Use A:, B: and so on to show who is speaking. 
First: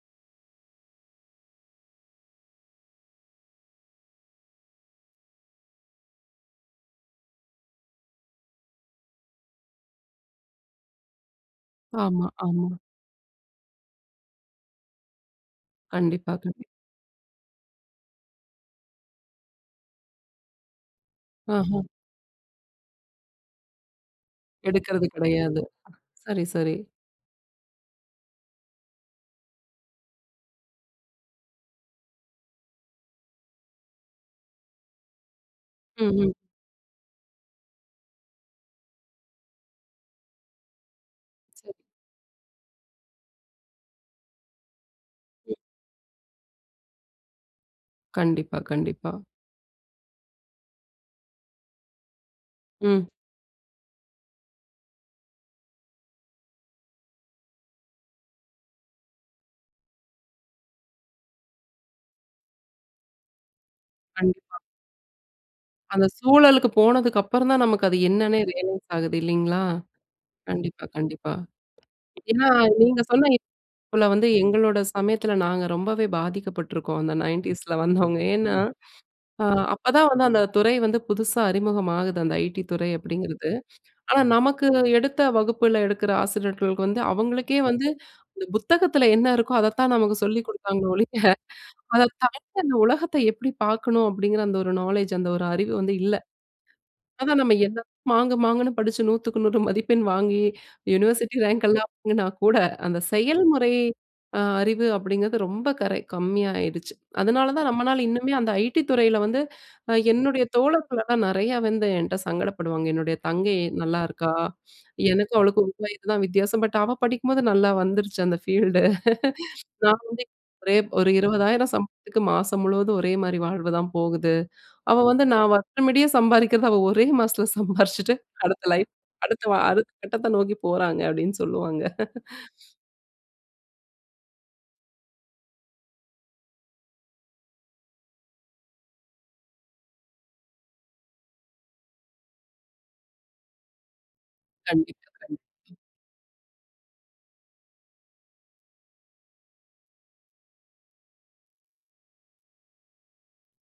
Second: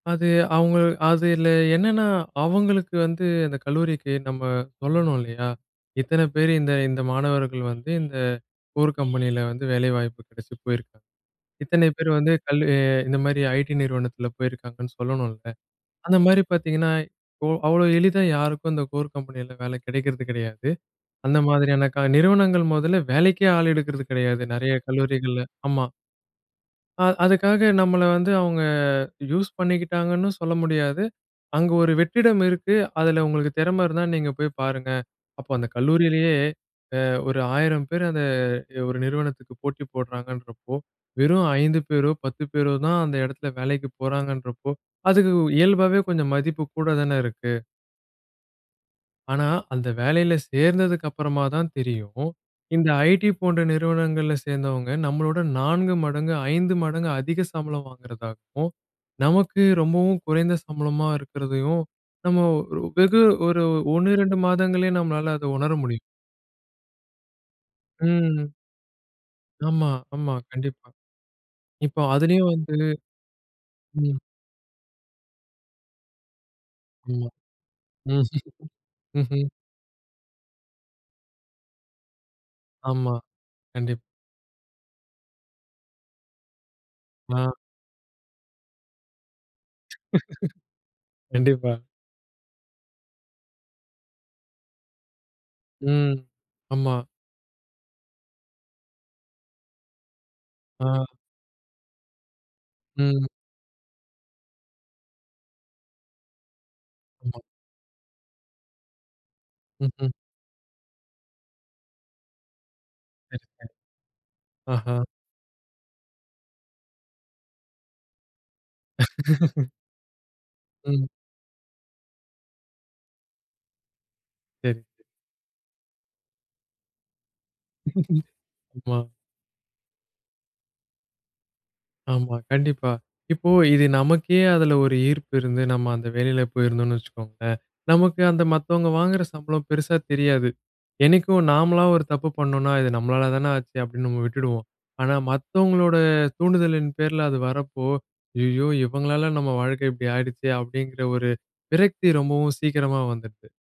A: அது அவுங்க அதில என்னன்னா, அவங்களுக்கு வந்து, அந்த கல்லூரிக்கு நம்ம சொல்லணும் இல்லையா, இத்தனை பேரு இந்த இந்த மாணவர்கள் வந்து, இந்த கோர் கம்பெனியில வந்து வேலைவாய்ப்பு கெடைச்சு போயிருக்காங்க. இத்தனை பேர்
B: ஆமா,
A: வந்து கல்லு
B: ஆமா.
A: இந்த மாரி ஐடி நிறுவனத்தில போயிருக்காங்கன்னு சொல்லணும்ல! அந்த
B: கண்டிப்பா
A: மாரி
B: கண்டிப்
A: பாத்தீங்கன்னா, இப்போ அவ்வளோ எளிதா யாருக்கும் அந்த கோர் கம்பெனியில வேலை கிடைக்கிறது கிடையாது. அந்த
B: அஹா!
A: மாதிரியான க நிறுவனங்கள் மொதல்ல வேலைக்கே ஆள் எடுக்கிறது கிடையாது. நெறையா
B: எடுக்கிறது
A: கல்லூரிகள்ல,
B: கிடையாது.
A: ஆமா.
B: சரி, சரி.
A: அ அதுக்காக நம்மள வந்து அவுங்க யூஸ் பண்ணிக்கிட்டாங்கன்னும் சொல்ல முடியாது. அங்க ஒரு வெற்றிடம் இருக்கு, அதில உங்களுக்கு திறமை இருந்தா, நீங்க போய் பாருங்க. அப்போ அந்த
B: ம்ஹ்ம்.
A: கல்லூரியிலயே அ ஒரு 1,000 பேர் அத ஒரு நிறுவனத்துக்கு போட்டி போடுறாங்கன்றப்போ, வெறும்
B: சரி.
A: 5 பேரோ, 10 பேரோ தான் அந்த எடத்துல வேலைக்கு போறாங்கன்றப்போ, அதுக்கு
B: ம்.
A: இயல்பாவே கொஞ்சம் மதிப்பு கூட தான இருக்கு!
B: கண்டிப்பா, கண்டிப்பா.
A: ஆனா, அந்த வேலையில சேர்ந்ததுக்கு அப்புறமா தான் தெரியும். இந்த
B: ம்.
A: ஐடி போன்ற நிறுவனங்கள்ல சேர்ந்தவங்க, நம்மளோட 4 மடங்கு 5 மடங்கு அதிக சம்பளம் வாங்கிறதாகவும், நமக்கு ரொம்பவும் குறைந்த சம்பளமா இருக்கிறதையும், நம்ம வெகு ஒரு 1 2
B: கண்டிப்பா.
A: மாதங்களே நம்மளால அத உணர முடியும்.
B: அந்த சூழலுக்கு போனதுக்கு அப்புறம் தான் நமக்கு அது என்னன்னே
A: ம்.
B: ரியலைஸ் ஆகுது. இல்லைங்களா?
A: ஆமா, ஆமா.
B: கண்டிப்பா
A: கண்டிப்பா.
B: கண்டிப்பா.
A: இப்போ
B: ஏன்னா,
A: அதுலயும் வந்து
B: நீங்க சொன்ன [unintelligible]
A: ம்.
B: வந்து எங்களோட சமயத்தில நாங்க ரொம்பவே பாதிக்கப்பட்டிருக்கோம். அந்த
A: மா.
B: 90ஸ்ல வந்தவங்க. ஏன்னா, ஆ
A: ம்ஹ்ம்.
B: அப்பதான் வந்து அந்த துறை வந்து புதுசா அறிமுகமாகுது. அந்த ஐடி துறை
A: ஆமா.
B: அப்படிங்கிறது.
A: கண்டிப்
B: ஆனா, நமக்கு எடுத்த வகுப்பில எடுக்குற ஆசிரியர்களுக்கு வந்து,
A: ஆ.
B: அவங்களுக்கே வந்து இந்த புத்தகத்தில என்ன இருக்கோ அதைத்தான் நமக்கு சொல்லிக் குடுத்தாங்களே ஒழிய,
A: கண்டிப்பா.
B: "அதை தாண்டி இந்த உலகத்த எப்படி பாக்கணும்?" அப்படிங்கிற அந்த ஒரு நாலேட்ஜ் அந்த ஒரு அறிவு வந்து இல்ல.
A: ம், ஆமா.
B: அதான் நம்ம என்ன தான் மாங்கு மாங்குன்னு படிச்சு 100க்கு 100 மதிப்பெண் வாங்கி,
A: அ.
B: யுனிவர்சிட்டி ரேங்க் எல்லாம் வாங்கினா கூட, அந்த
A: ம்.
B: செயல்முறை அ அறிவு அப்படிங்கிறது, ரொம்ப கரெக் கம்மியா ஆயிடுச்சு.
A: ஆமா.
B: அதனால தான் நம்மளால இன்னுமே அந்த ஐடி துறையில வந்து,
A: ம்,
B: அ
A: ம்.
B: என்னுடைய தோழர்களலாம் நெறையா வந்து என்ட சங்கடப்படுவாங்க. "என்னுடைய
A: [unintelligible]
B: தங்கை நல்லாயிருக்கா.
A: ஆஹா!
B: எனக்கும் அவளுக்கும் 1 வயது தான் வித்தியாசம். பட் அவ படிக்கும்போது, நல்லா வந்துருச்சு அந்த ஃபீல்டு. நான் வந்து ஒரே,
A: ம்.
B: ஒரு 20,000 சம்பளத்துக்கு மாசம் முழுவதும் ஒரே மாரி வாழ்வு தான் போகுது.
A: சரி, சரி.
B: அவ வந்து நான் வருஷமுடியசம்பாதிக்கிறத அவ ஒரே மாசத்துல சம்பாரிச்சுட்டு, அடுத்த லைஃப்,
A: ஆமா.
B: அடுத்த வ அடுத்த கட்டத்த நோக்கி போறாங்க." அப்டின்னு சொல்வாங்க.
A: ஆமா, கண்டிப்பா. இப்போ இது நமக்கே அதில ஒரு ஈர்ப்பு இருந்து, நம்ம அந்த வேலைல போயிருந்தோம்ன்னு வச்சுக்கோங்களேன், நமக்கு அந்த மத்தவங்க வாங்குற சம்பளம் பெருசா தெரியாது. என்னைக்கும் நாமளா ஒரு தப்பு பண்ணோம்ன்னா, இது நம்மளால தான ஆச்சு அப்படின்னு நம்ம விட்டுடுவோம்.
B: கண்டிப்பா,
A: ஆனா,
B: கண்டிப்பா.
A: மத்தவங்களோட தூண்டுதலின் பேரில அது வரப்போ, "ஐயயோ! இவங்களால நம்ம வாழ்க்க இப்படி ஆயிடுச்சே" அப்படிங்கற ஒரு விரக்தி ரொம்பவும் சீக்கிரமா வந்துடுது.